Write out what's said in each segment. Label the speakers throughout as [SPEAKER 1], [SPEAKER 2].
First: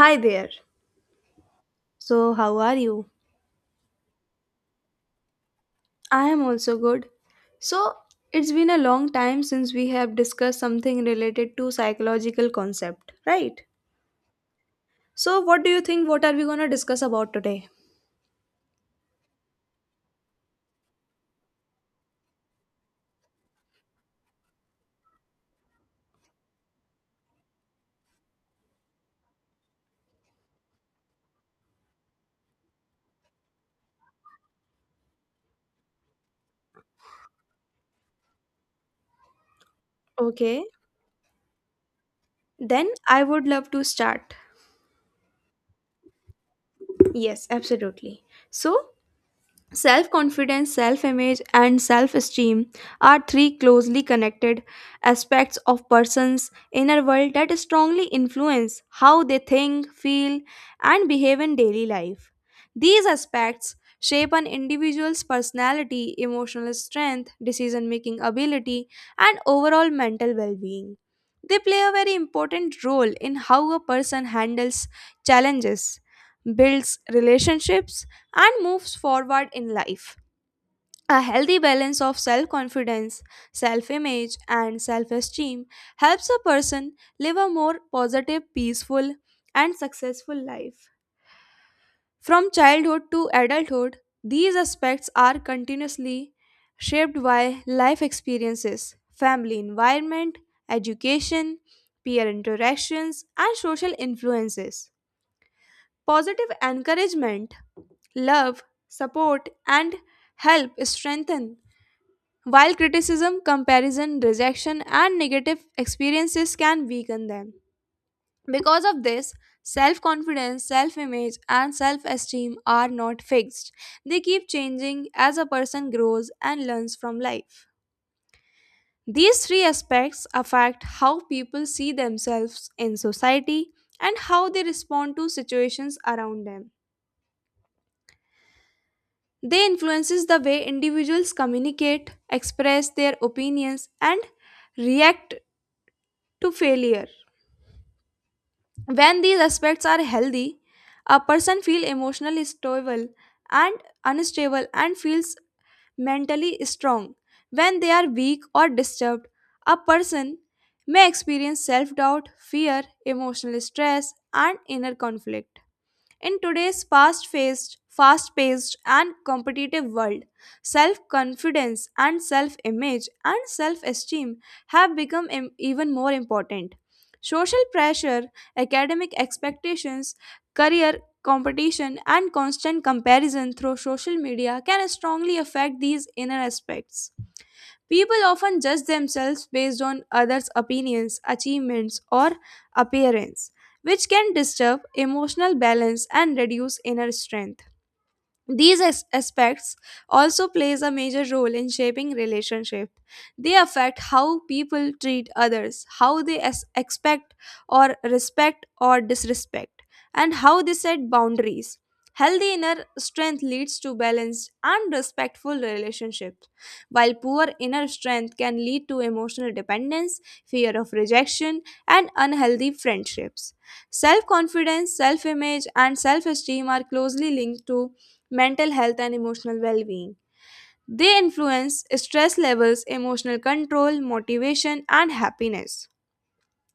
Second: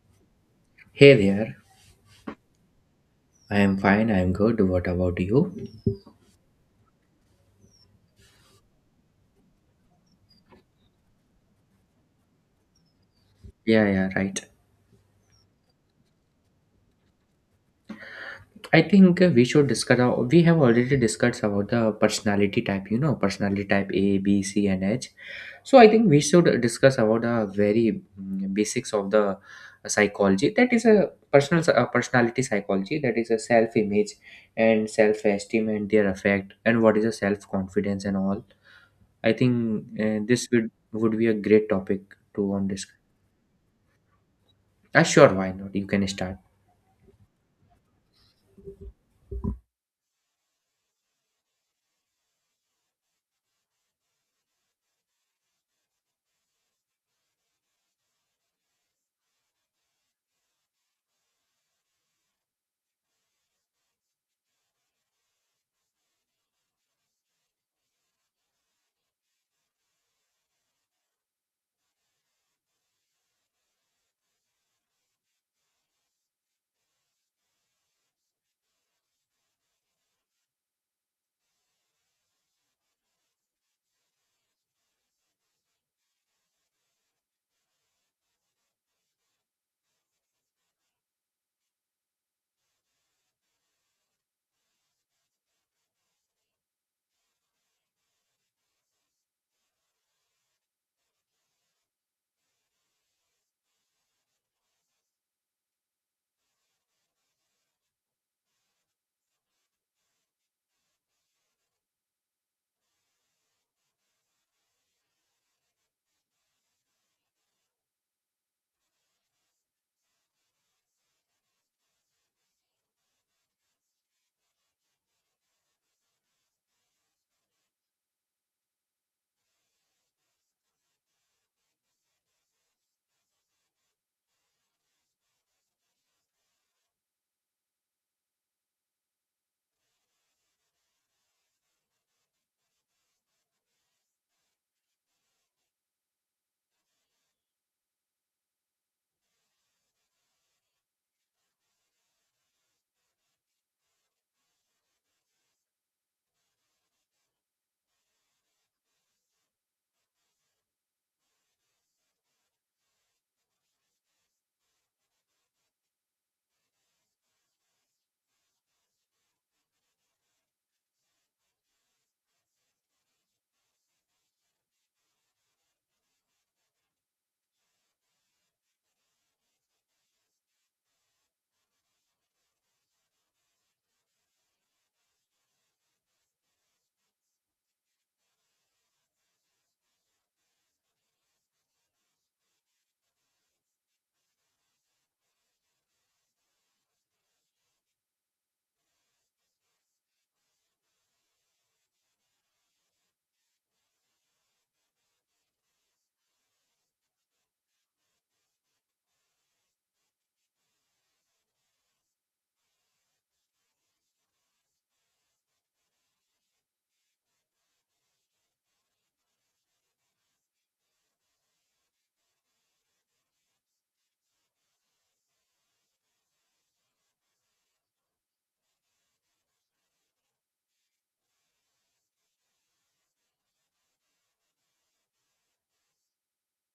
[SPEAKER 1] Hi there.
[SPEAKER 2] Hey there.
[SPEAKER 1] So, how are you?
[SPEAKER 2] I am fine. I am good. What about you?
[SPEAKER 1] I am also good. So, it's been a long time since we have discussed something related to psychological concept, right?
[SPEAKER 2] Yeah, yeah, right.
[SPEAKER 1] So, what do you think what are we going to discuss about today?
[SPEAKER 2] I think we should discuss. We have already discussed about the personality type. You know, personality type A, B, C, and H. So I think we should discuss about the very basics of the psychology. That is a personality psychology. That is a self-image and self-esteem and their effect and what is a self-confidence and all. I think this
[SPEAKER 1] Okay.
[SPEAKER 2] would be a great topic to on
[SPEAKER 1] Then
[SPEAKER 2] discuss.
[SPEAKER 1] I would love to start.
[SPEAKER 2] Sure, why not? You can start.
[SPEAKER 1] Yes, absolutely. So, self confidence, self image, and self esteem are three closely connected aspects of person's inner world that strongly influence how they think, feel, and behave in daily life. These aspects shape an individual's personality, emotional strength, decision making ability, and overall mental well being. They play a very important role in how a person handles challenges, builds relationships, and moves forward in life. A healthy balance of self confidence, self image, and self esteem helps a person live a more positive, peaceful, and successful life. From childhood to adulthood, these aspects are continuously shaped by life experiences, family environment, education, peer interactions, and social influences. Positive encouragement, love, support, and help strengthen, while criticism, comparison, rejection, and negative experiences can weaken them. Because of this, self confidence, self image, and self esteem are not fixed. They keep changing as a person grows and learns from life. These three aspects affect how people see themselves in society and how they respond to situations around them. They influences the way individuals communicate, express their opinions and react to failure. When these aspects are healthy, a person feels emotionally stable and unstable and feels mentally strong. When they are weak or disturbed, a person may experience self doubt, fear, emotional stress, and inner conflict. In today's fast-paced and competitive world, self-confidence and self-image and self-esteem have become even more important. Social pressure, academic expectations, career competition and constant comparison through social media can strongly affect these inner aspects. People often judge themselves based on others' opinions, achievements, or appearance, which can disturb emotional balance and reduce inner strength. These aspects also plays a major role in shaping relationship. They affect how people treat others, how they expect or respect or disrespect, and how they set boundaries. Healthy inner strength leads to balanced and respectful relationships, while poor inner strength can lead to emotional dependence, fear of rejection, and unhealthy friendships. Self confidence, self image, and self esteem are closely linked to mental health, and emotional well being. They influence stress levels, emotional control, motivation, and happiness.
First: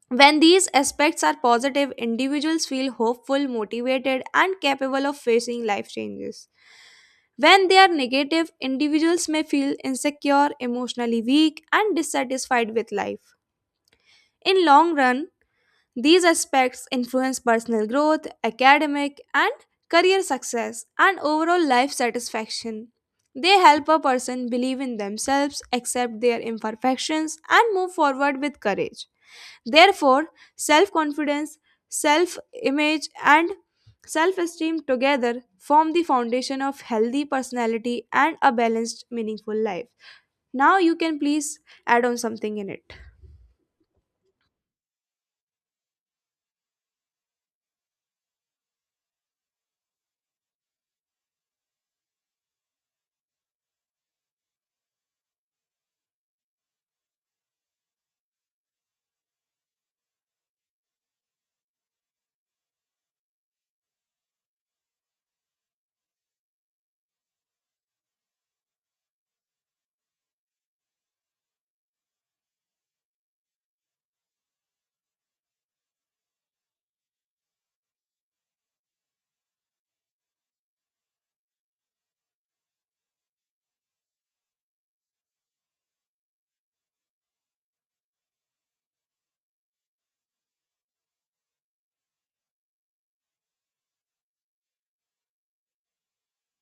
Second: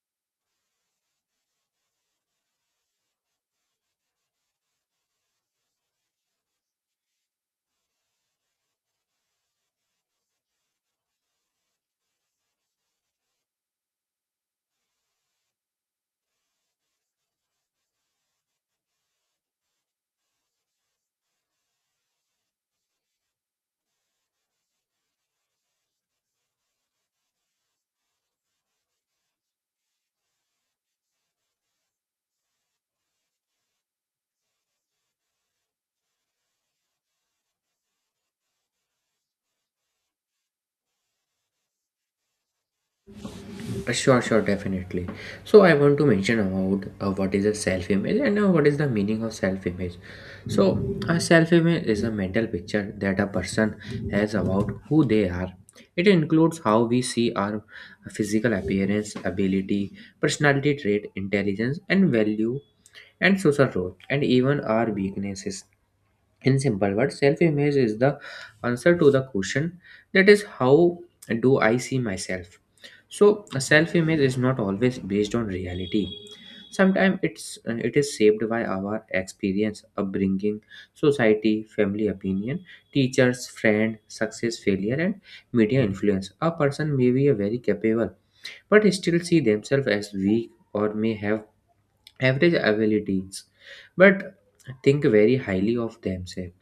[SPEAKER 1] When these aspects are positive, individuals feel hopeful, motivated, and capable of facing life changes. When they are negative, individuals may feel insecure, emotionally weak, and dissatisfied with life. In long run, these aspects influence personal growth, academic and career success, and overall life satisfaction. They help a person believe in themselves, accept their imperfections, and move forward with courage. Therefore, self confidence, self image, and self esteem together form the foundation of healthy personality and a balanced, meaningful life. Now, you can please add on something in it.
[SPEAKER 2] Sure, sure, definitely. So I want to mention about what is a self-image and what is the meaning of self-image. So a self-image is a mental picture that a person has about who they are. It includes how we see our physical appearance, ability, personality trait, intelligence, and value, and social role, and even our weaknesses. In simple words, self image is the answer to the question, that is, how do I see myself? So, self image is not always based on reality. Sometimes it is shaped by our experience, upbringing, society, family opinion, teachers, friend, success, failure, and media influence. A person may be a very capable, but still see themselves as weak, or may have average abilities, but think very highly of themselves.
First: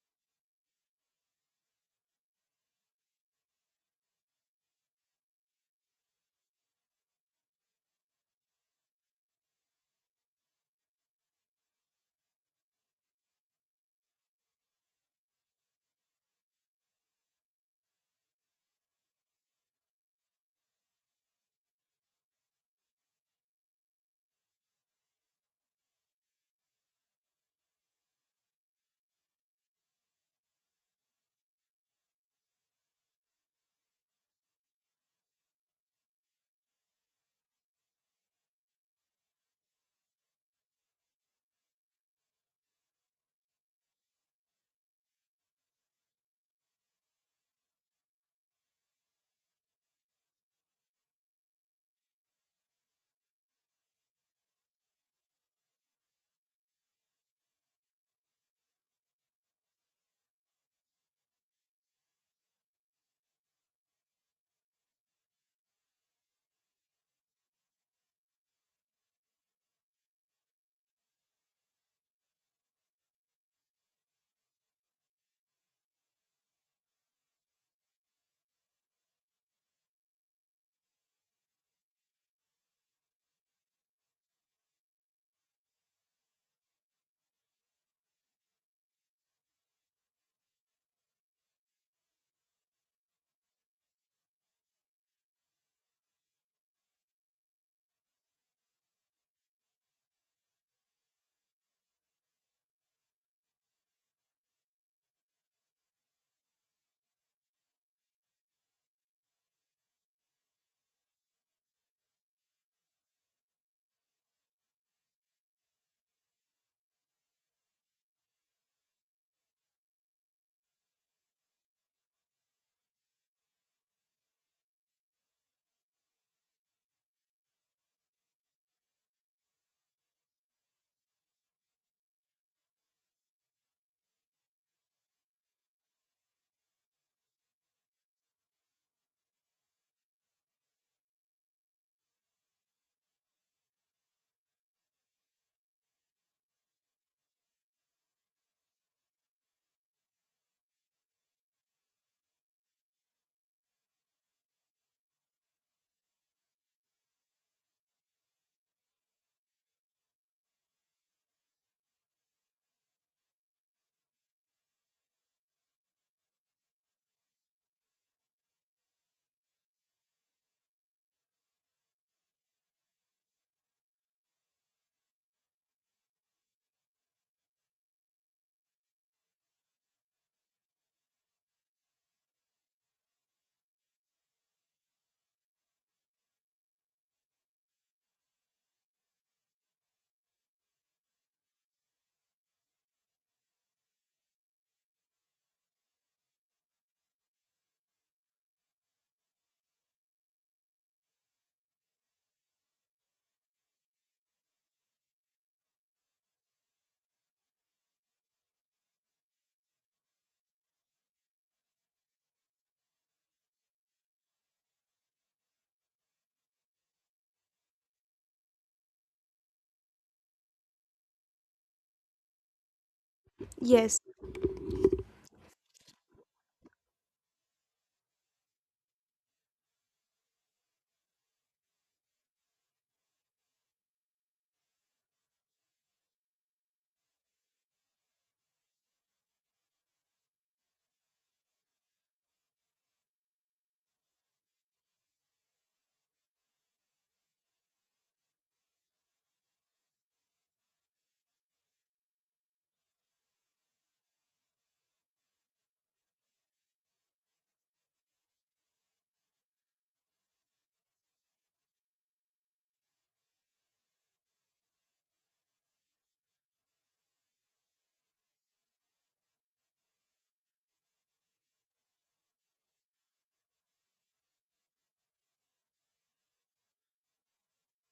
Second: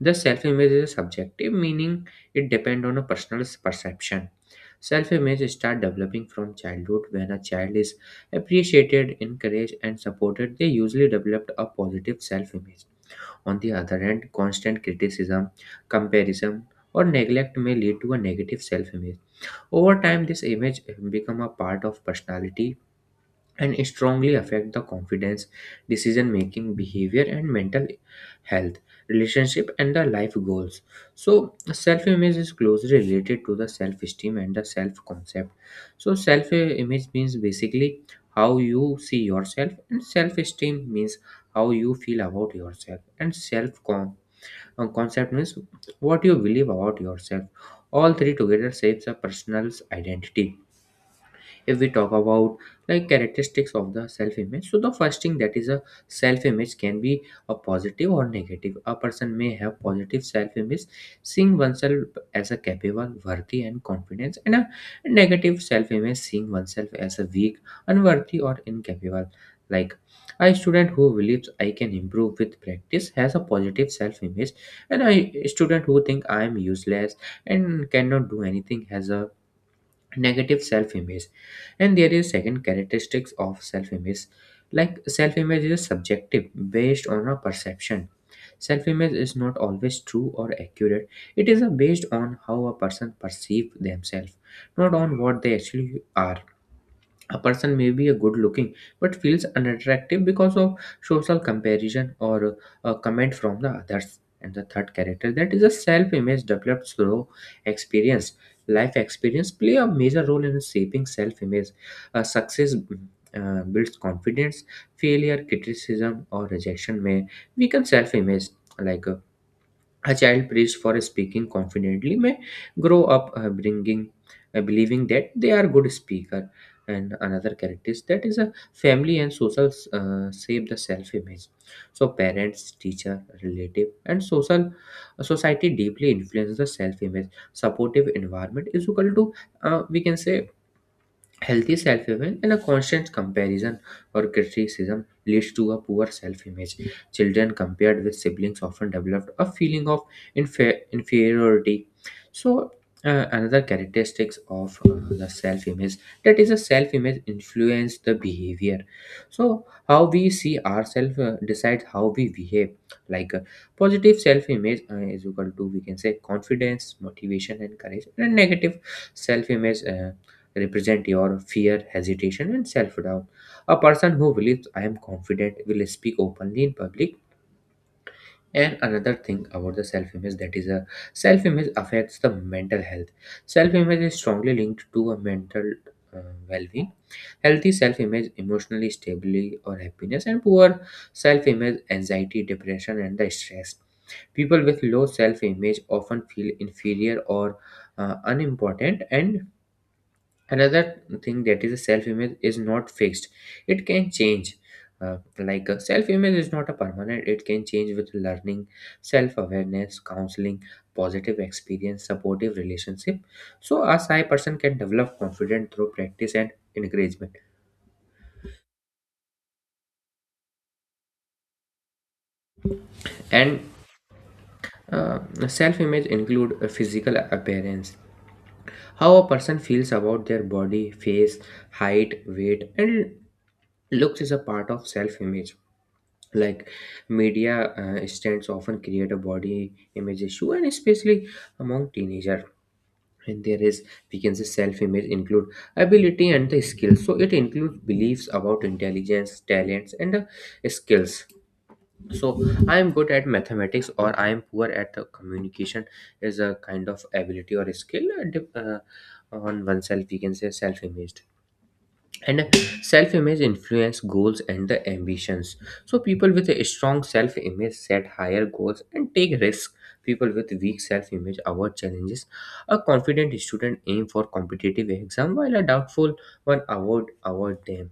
[SPEAKER 2] The self image is a subjective, meaning it depends on a person's perception. Self image start developing from childhood. When a child is appreciated, encouraged, and supported, they usually develop a positive self image. On the other hand, constant criticism, comparison, or neglect may lead to a negative self image. Over time, this image become a part of personality and strongly affect the confidence, decision making, behavior, and mental health, relationship, and the life goals. So, self image is closely related to the self esteem and the self concept. So, self image means basically how you see yourself, and self esteem means how you feel about yourself, and self concept means what you believe about yourself. All three together shapes a person's identity. If we talk about like characteristics of the self image, so the first thing, that is a self image, can be a positive or negative. A person may have positive self image, seeing oneself as a capable, worthy, and confident, and a negative self image, seeing oneself as a weak, unworthy, or incapable. Like a student who believes I can improve with practice has a positive self image, and a student who think I am useless and cannot do anything has a negative self-image. And there is second characteristics of self-image, like self-image is subjective, based on a perception. Self-image is not always true or accurate. It is based on how a person perceives themselves, not on what they actually are. A person may be a good looking but feels unattractive because of social comparison or a comment from the others. And the third character, that is a self image developed through experience. Life experience play a major role in shaping self image. Success builds confidence. Failure, criticism, or rejection may weaken self image. Like a child praised for speaking confidently may grow up bringing believing that they are good speaker. And another characteristic, that is a family and social shape the self image. So parents, teacher, relative, and social society deeply influence the self image. Supportive environment is equal to, we can say, healthy self image, and a constant comparison or criticism leads to a poor self image. Children compared with siblings often develop a feeling of inferiority. So, another characteristics of the self image, that is a self image influence the behavior. So how we see ourselves decides how we behave. Like positive self image is equal to, we can say, confidence, motivation, and courage, and negative self image, represent your fear, hesitation, and self doubt. A person who believes I am confident will speak openly in public. And another thing about the self image, that is a self image affects the mental health. Self image is strongly linked to a mental uh, well being. Healthy self image, emotionally stability or happiness, and poor self image, anxiety, depression, and the stress. People with low self image often feel inferior or unimportant. And another thing, that is a self image is not fixed, it can change. Like a self image is not a permanent, it can change with learning, self awareness, counseling, positive experience, supportive relationship. So a shy person can develop confidence through practice and encouragement. And
[SPEAKER 1] Yes,
[SPEAKER 2] Uh, self image include a physical appearance. How a person feels about their body, face, height, weight, and looks is a part of self image. Like media stands often create a body image issue, and especially among teenager. And there is, we can say, self image include ability and the skills. So it includes beliefs about intelligence, talents, and the skills. So I am good at mathematics, or I am poor at the communication, is a kind of ability or skill, on oneself, we can say self-image. And self-image influence goals and the ambitions. So people with a strong self-image set higher goals and take risks. People with weak self-image avoid challenges. A confident student aim for competitive exam, while a doubtful one avoid them.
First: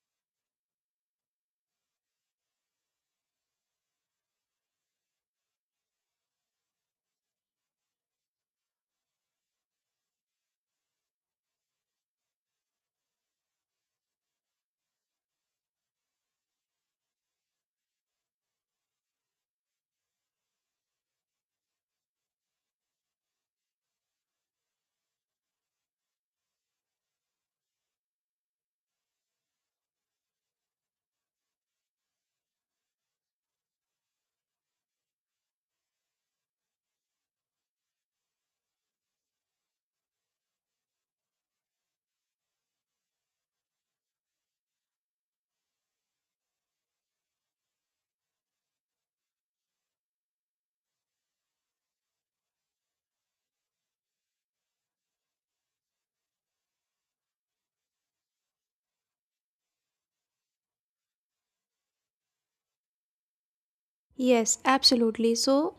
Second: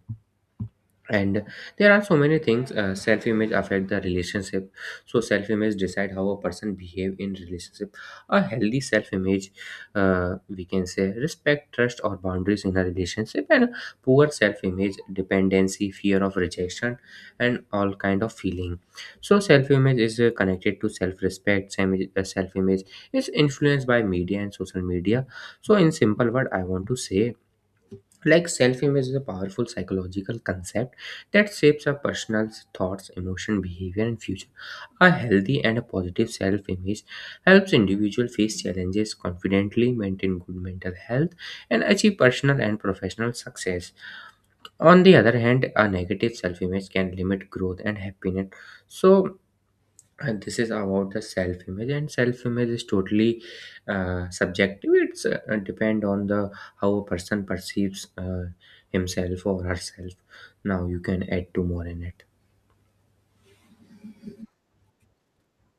[SPEAKER 2] And there are so many things. Self image affect the relationship. So self image decide how a person behave in relationship. A healthy self image, we can say, respect, trust, or boundaries in a relationship, and poor self image, dependency, fear of rejection, and all kind of feeling. So self image is connected to self respect. Self image is influenced by media and social media. So in simple word I want to say, like self image is a powerful psychological concept that shapes our personal thoughts, emotion, behavior, and future. A healthy and a positive self image helps individual face challenges confidently, maintain good mental health, and achieve personal and professional success. On the other hand, a negative self image can limit growth and happiness. So, and this is about the self image, and self image is totally subjective. It's depend on the how a person perceives himself or herself. Now you can add two more in it.
[SPEAKER 1] yes, absolutely. So,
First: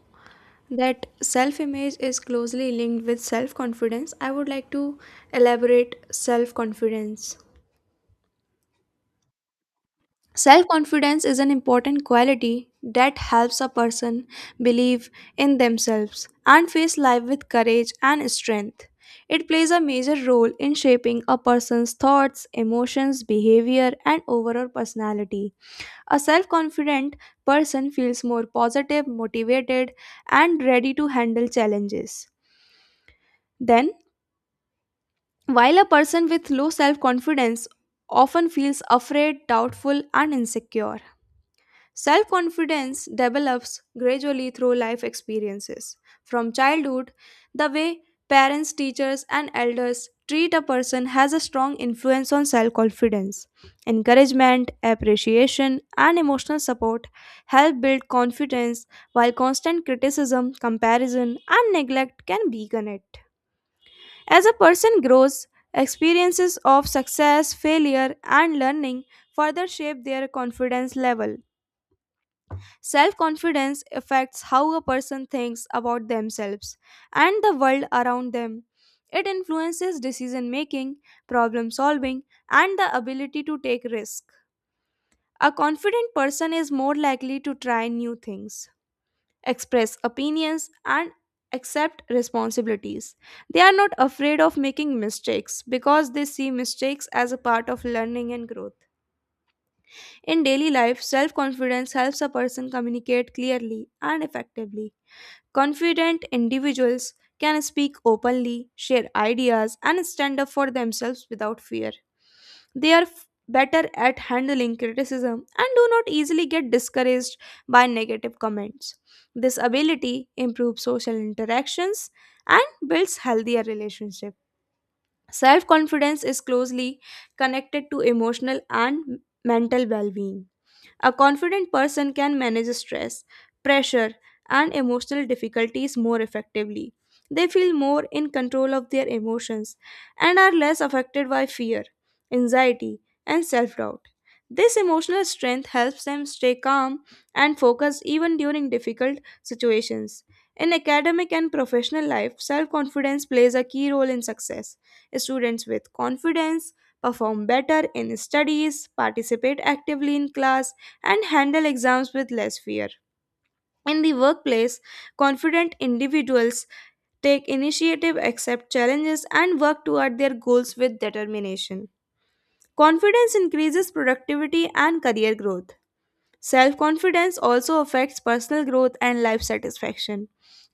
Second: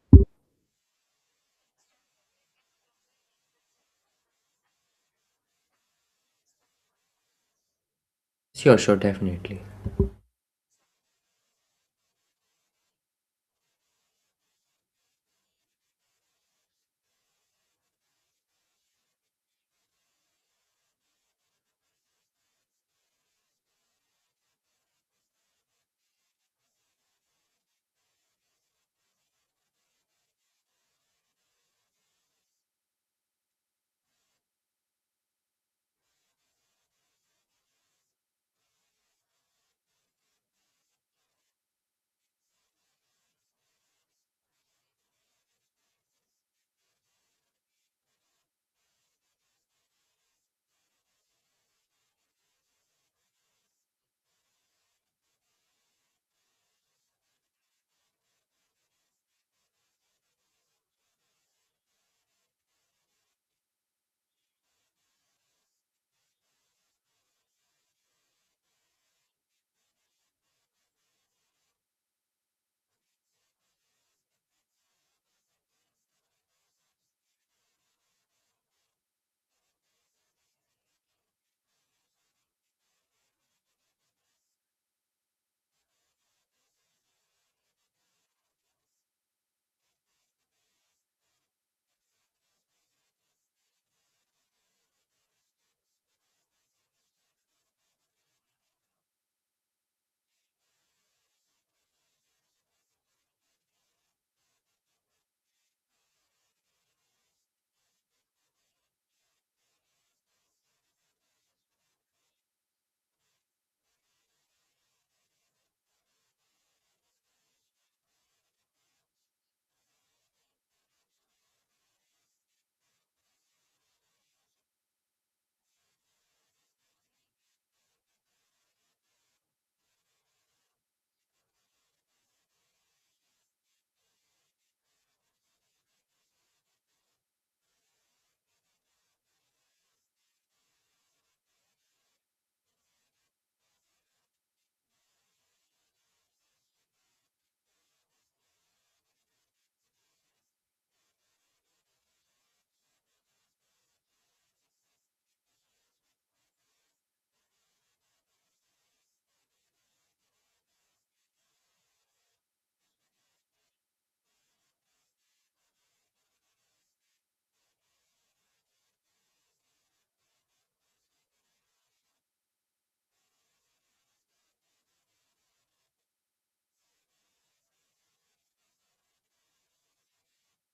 [SPEAKER 1] that self image is closely linked with self confidence, I would like to elaborate self confidence.
[SPEAKER 2] Sure, sure, definitely.
[SPEAKER 1] Self confidence is an important quality that helps a person believe in themselves and face life with courage and strength. It plays a major role in shaping a person's thoughts, emotions, behavior, and overall personality. A self confident person feels more positive, motivated, and ready to handle challenges. Then, while a person with low self confidence often feels afraid, doubtful, and insecure, self confidence develops gradually through life experiences. From childhood, the way parents, teachers, and elders treat a person has a strong influence on self confidence. Encouragement, appreciation, and emotional support help build confidence, while constant criticism, comparison, and neglect can weaken it. As a person grows, experiences of success, failure, and learning further shape their confidence level. Self confidence affects how a person thinks about themselves and the world around them. It influences decision making, problem solving, and the ability to take risks. A confident person is more likely to try new things, express opinions, and accept responsibilities. They are not afraid of making mistakes because they see mistakes as a part of learning and growth. In daily life, self confidence helps a person communicate clearly and effectively. Confident individuals can speak openly, share ideas, and stand up for themselves without fear. They are better at handling criticism and do not easily get discouraged by negative comments. This ability improves social interactions and builds healthier relationships. Self confidence is closely connected to emotional and mental well being. A confident person can manage stress, pressure, and emotional difficulties more effectively. They feel more in control of their emotions and are less affected by fear, anxiety, and self doubt. This emotional strength helps them stay calm and focused even during difficult situations. In academic and professional life, self confidence plays a key role in success. Students with confidence perform better in studies, participate actively in class, and handle exams with less fear. In the workplace, confident individuals take initiative, accept challenges, and work toward their goals with determination. Confidence increases productivity and career growth. Self confidence also affects personal growth and life satisfaction.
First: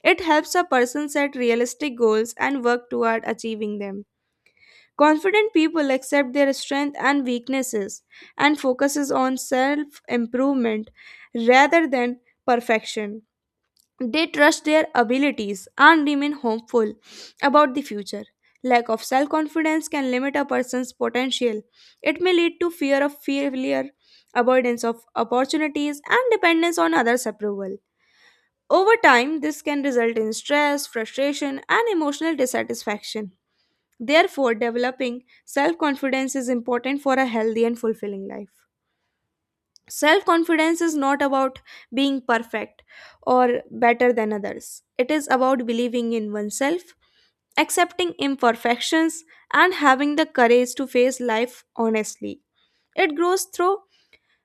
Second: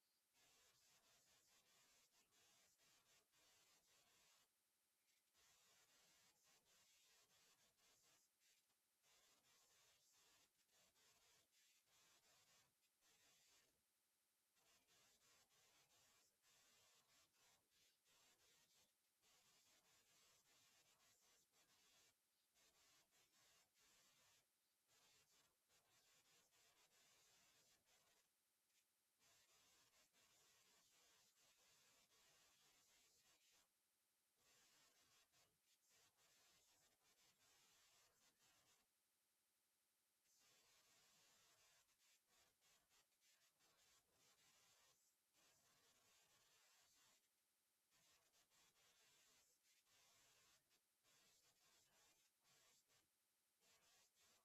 [SPEAKER 1] It helps a person set realistic goals and work toward achieving them. Confident people accept their strengths and weaknesses and focuses on self-improvement rather than perfection. They trust their abilities and remain hopeful about the future. Lack of self-confidence can limit a person's potential. It may lead to fear of failure, avoidance of opportunities, and dependence on others' approval. Over time, this can result in stress, frustration, and emotional dissatisfaction. Therefore, developing self confidence is important for a healthy and fulfilling life. Self confidence is not about being perfect or better than others, it is about believing in oneself, accepting imperfections, and having the courage to face life honestly. It grows through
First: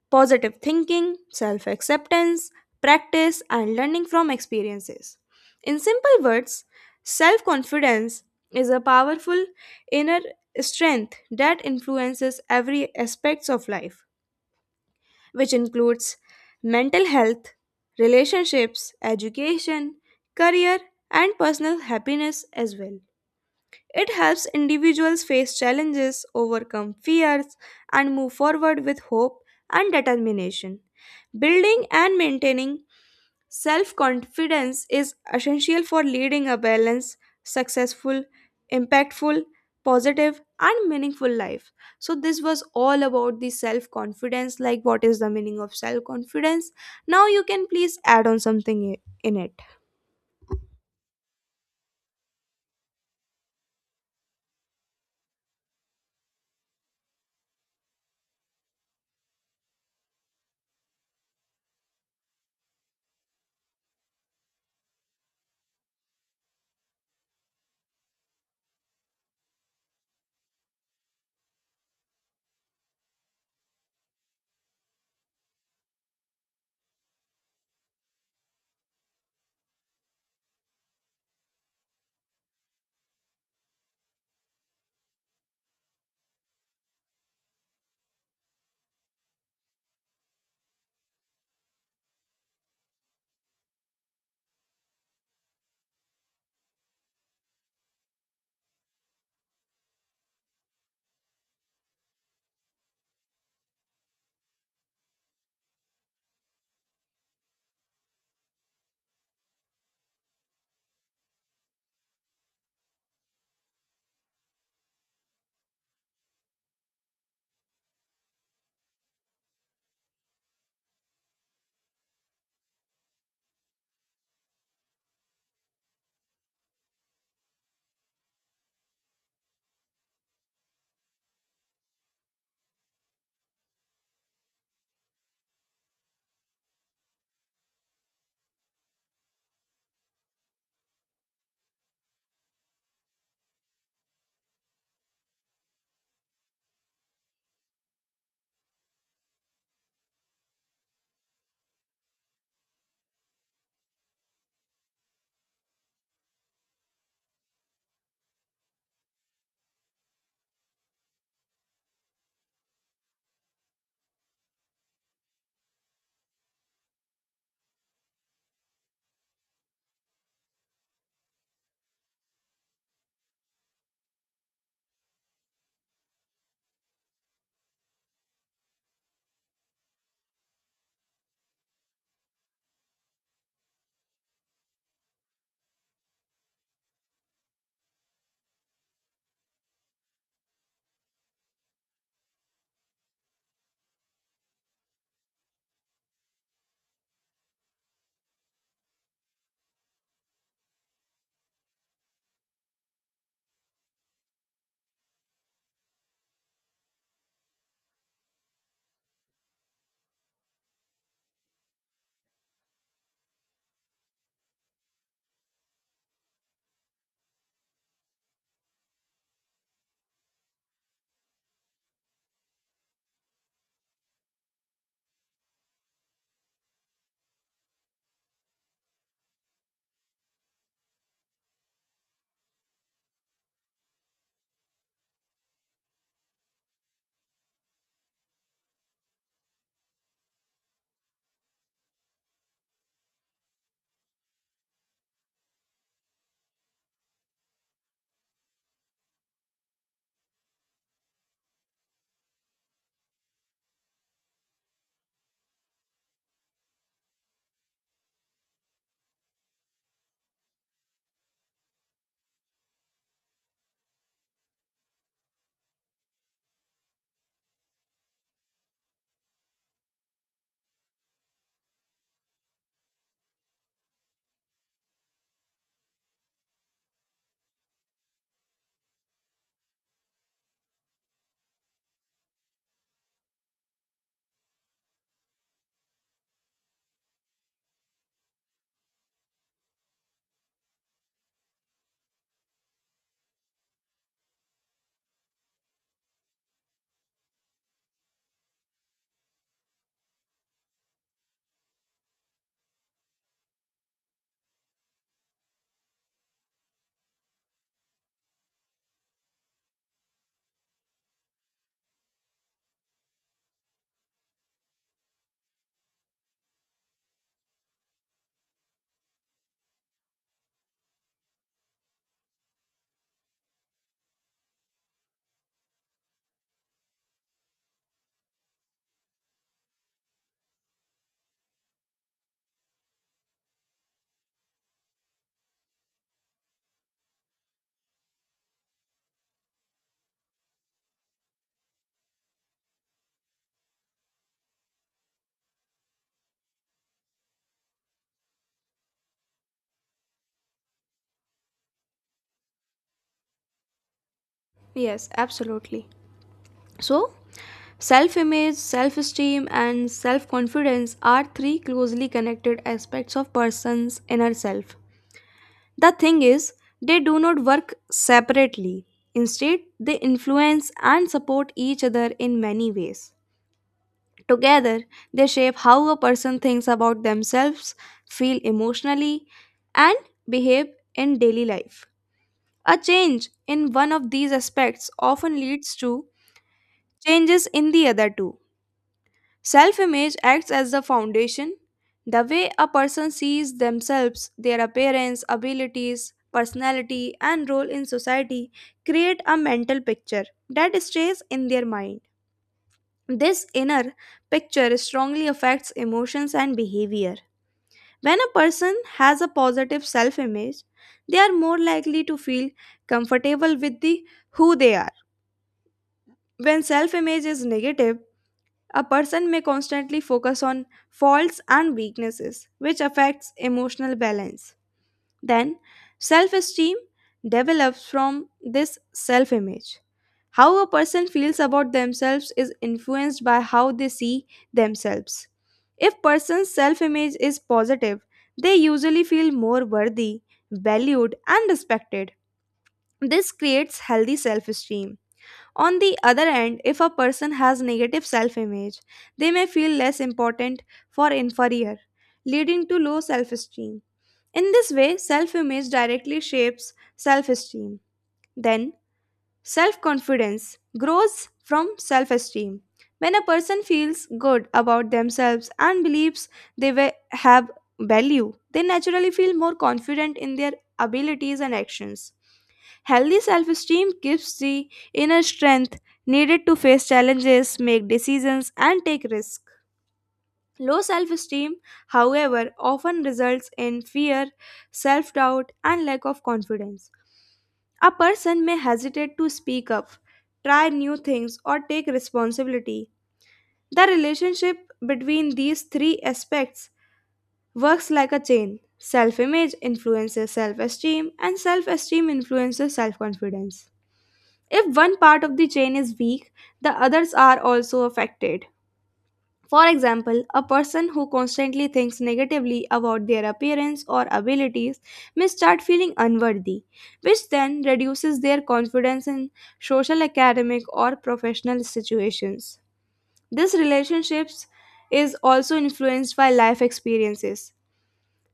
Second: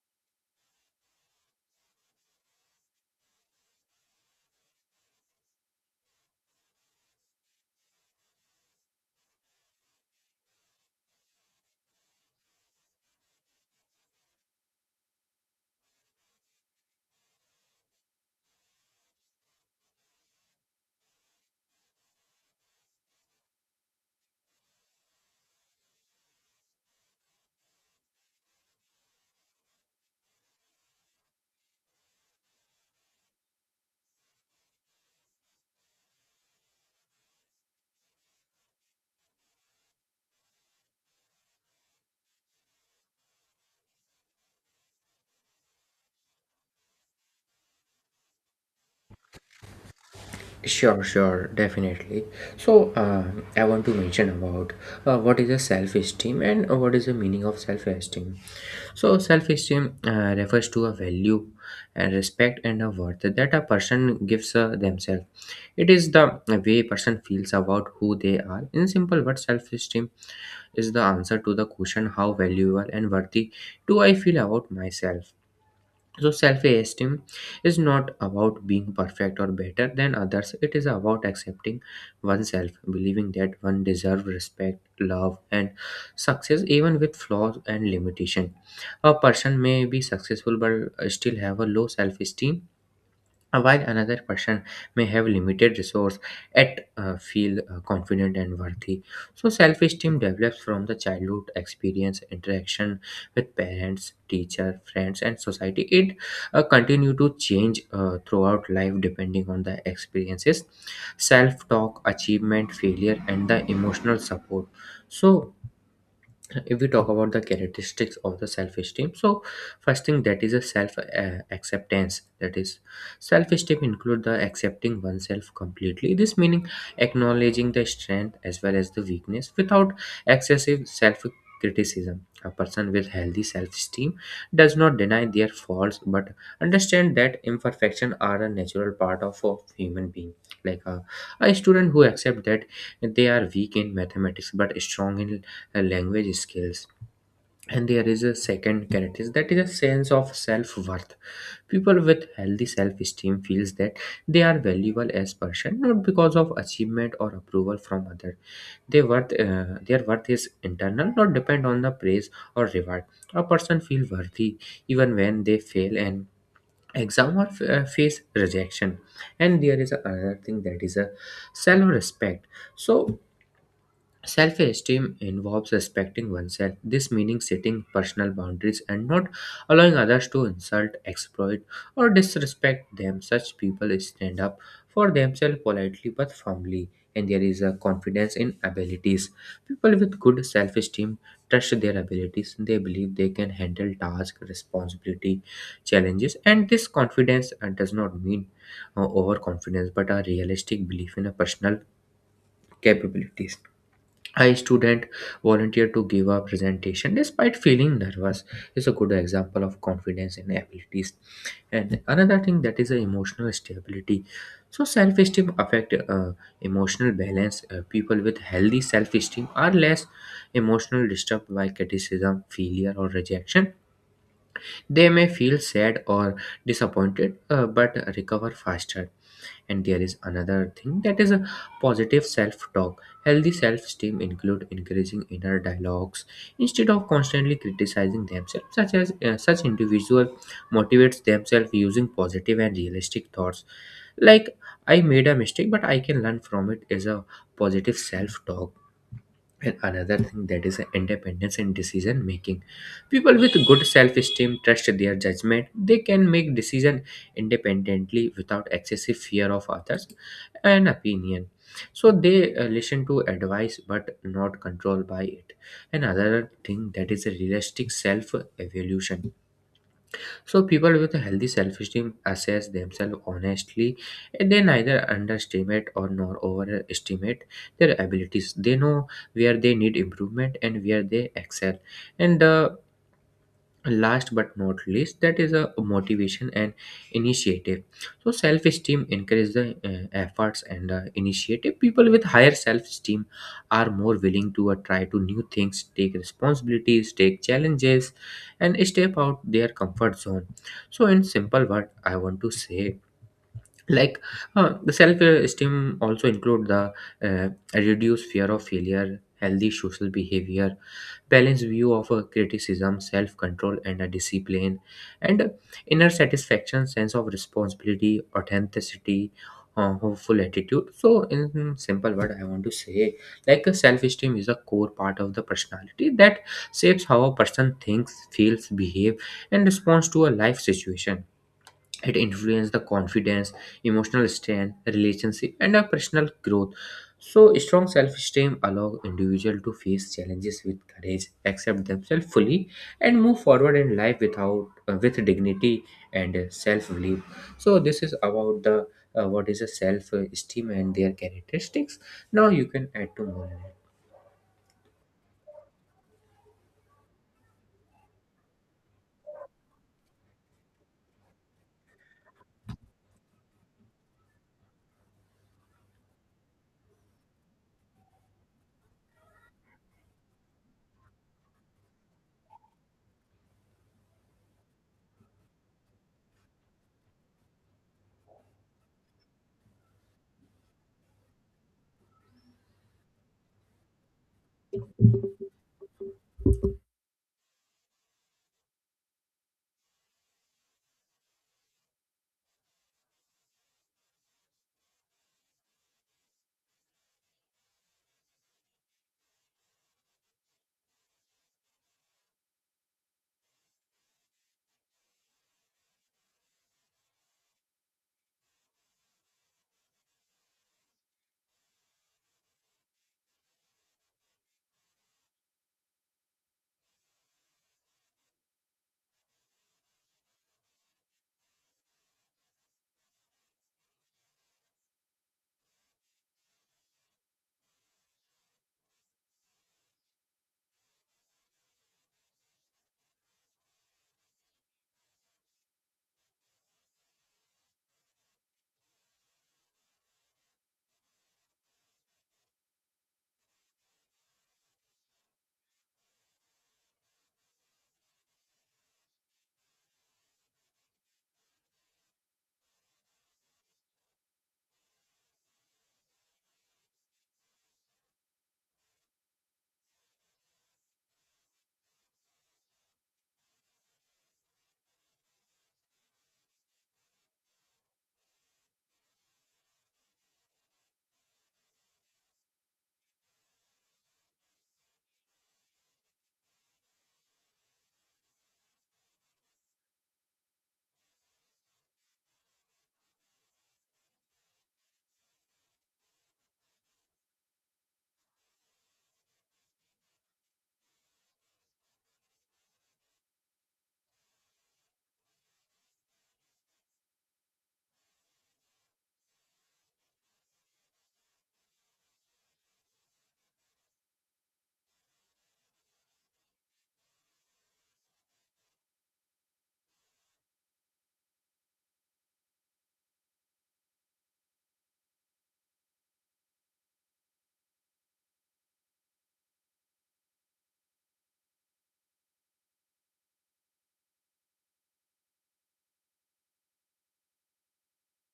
[SPEAKER 1] positive thinking, self acceptance, practice, and learning from experiences. In simple words, self confidence is a powerful inner strength that influences every aspects of life, which includes mental health, relationships, education, career, and personal happiness as well. It helps individuals face challenges, overcome fears, and move forward with hope and determination. Building and maintaining self confidence is essential for leading a balanced, successful, impactful, positive, and meaningful life. So, this was all about the self confidence like, what is the meaning of self confidence? Now, you can please add on something in it.
[SPEAKER 2] Sure, sure, definitely. So, I want to mention about what is a self-esteem and what is the meaning of self-esteem. So, self-esteem refers to a value and respect and a worth that a person gives themselves. It is the way person feels about who they are. In simple words, self-esteem is the answer to the question, how valuable and worthy do I feel about myself. So self-esteem is not about being perfect or better than others. It is about accepting oneself, believing that one deserves respect, love, and success even with flaws and limitation. A person may be successful but still have a low self-esteem, while another person may have limited resource, yet feel confident and worthy. So, self-esteem develops from the childhood experience, interaction with parents, teacher, friends, and society. It continue to change throughout life depending on the experiences, self-talk, achievement, failure, and the emotional support. So, if we talk about the characteristics of the self-esteem, so first thing, that is a self acceptance, that is self-esteem include the accepting oneself completely. This meaning acknowledging the strength as well as the weakness without excessive self criticism. A person with healthy self-esteem does not deny their faults but understand that imperfection are a natural part of a human being. Like a student who accept that they are weak in mathematics but strong in language skills. And there is a second characteristic, that is a sense of self-worth. People with healthy self-esteem feels that they are valuable as person, not because of achievement or approval from others. Their worth their worth is internal, not depend on the praise or reward. A person feel worthy even when they fail an exam, or face rejection. And there is another thing, that is a self respect. So self esteem involves respecting oneself. This meaning setting personal boundaries and not allowing others to insult, exploit, or disrespect them. Such people stand up for themselves politely but firmly, and there is a confidence in abilities. People with good self esteem trust their abilities, they believe they can handle tasks, responsibility, challenges, and this confidence does not mean overconfidence, but a realistic belief in a personal capabilities. A student volunteered to give a presentation despite feeling nervous is a good example of confidence in abilities. And another thing, that is a emotional stability. So self-esteem affect emotional balance. People with healthy self-esteem are less emotional disturbed by criticism, failure, or rejection. They may feel sad or disappointed, but recover faster. And there is another thing, that is a positive self-talk. Healthy self-esteem include encouraging inner dialogues instead of constantly criticizing themselves. Such individual motivates themselves using positive and realistic thoughts, like I made a mistake but I can learn from it, is a positive self-talk. And another thing, that is independence in decision making. People with good self esteem trust their judgment. They can make decision independently without excessive fear of others and opinion. So they listen to advice but not controlled by it. Another thing, that is a realistic self evolution. So people with a healthy self-esteem assess themselves honestly, and they neither underestimate or nor overestimate their abilities. They know where they need improvement and where they excel. And last but not least, that is a motivation and initiative. So self-esteem encourages the efforts and initiative. People with higher self-esteem are more willing to try to new things, take responsibilities, take challenges, and step out their comfort zone. So in simple word I want to say, like the self-esteem also include the uh, reduced fear of failure, healthy social behavior, balanced view of criticism, self-control, and a discipline, and inner satisfaction, sense of responsibility, authenticity, hopeful attitude. So in simple word I want to say, like self-esteem is a core part of the personality that shapes how a person thinks, feels, behave, and responds to a life situation. It influences the confidence, emotional strength, relationship, and our personal growth. So, strong self-esteem allows individual to face challenges with courage, accept themselves fully, and move forward in life without with dignity and self-belief. So, this is about the what is a self-esteem and their characteristics. Now, you can add to more.
[SPEAKER 1] Yes, absolutely. So, self image, self esteem, and self confidence are three closely connected aspects of person's inner self. The thing is, they do not work separately. Instead, they influence and support each other in many ways. Together, they shape how a person thinks about themselves, feel emotionally, and behave in daily life. A change in one of these aspects often leads to changes in the other two. Self image acts as the foundation. The way a person sees themselves, their appearance, abilities, personality, and role in society create a mental picture that stays in their mind. This inner picture strongly affects emotions and behavior. When a person has a positive self image, they are more likely to feel comfortable with the who they are. When self image is negative, a person may constantly focus on faults and weaknesses, which affects emotional balance. Then, self esteem develops from this self image. How a person feels about themselves is influenced by how they see themselves. If person's self image is positive, they usually feel more worthy, valued, and respected. This creates healthy self esteem. On the other hand, if a person has negative self image, they may feel less important or inferior, leading to low self esteem. In this way, self image directly shapes self esteem. Then, self confidence grows from self esteem. When a person feels good about themselves and believes they have value, they naturally feel more confident in their abilities and actions. Healthy self esteem gives the inner strength needed to face challenges, make decisions, and take risks. Low self esteem, however, often results in fear, self doubt, and lack of confidence. A person may hesitate to speak up, try new things, or take responsibility. The relationship between these three aspects works like a chain. Self image influences self esteem, and self esteem influences self confidence. If one part of the chain is weak, the others are also affected. For example, a person who constantly thinks negatively about their appearance or abilities may start feeling unworthy, which then reduces their confidence in social, academic, or professional situations. This relationships is also influenced by life experiences.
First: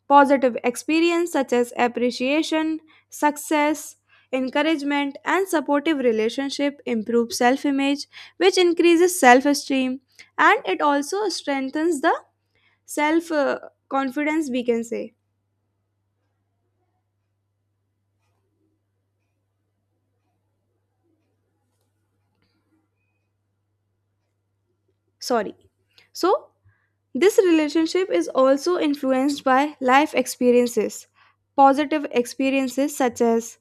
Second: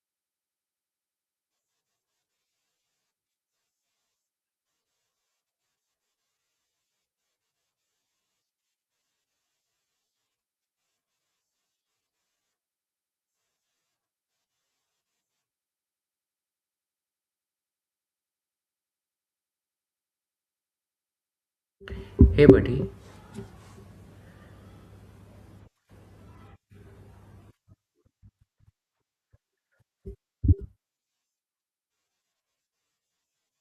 [SPEAKER 1] Positive experience such as appreciation, success, encouragement, and supportive relationship improve self-image, which increases self-esteem, and it also strengthens the self confidence we can say.
[SPEAKER 2] Hey, buddy.
[SPEAKER 1] Sorry, so this relationship is also influenced by life experiences. Positive experiences such as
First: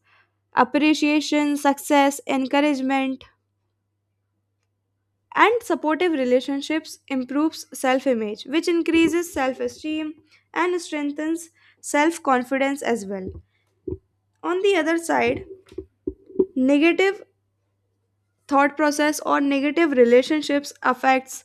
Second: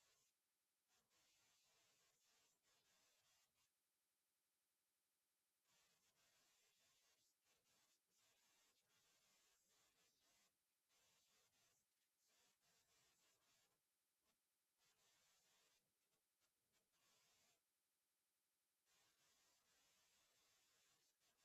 [SPEAKER 1] appreciation, success, encouragement, and supportive relationships improves self-image, which increases self-esteem and strengthens self-confidence as well. On the other side, negative thought process or negative relationships affects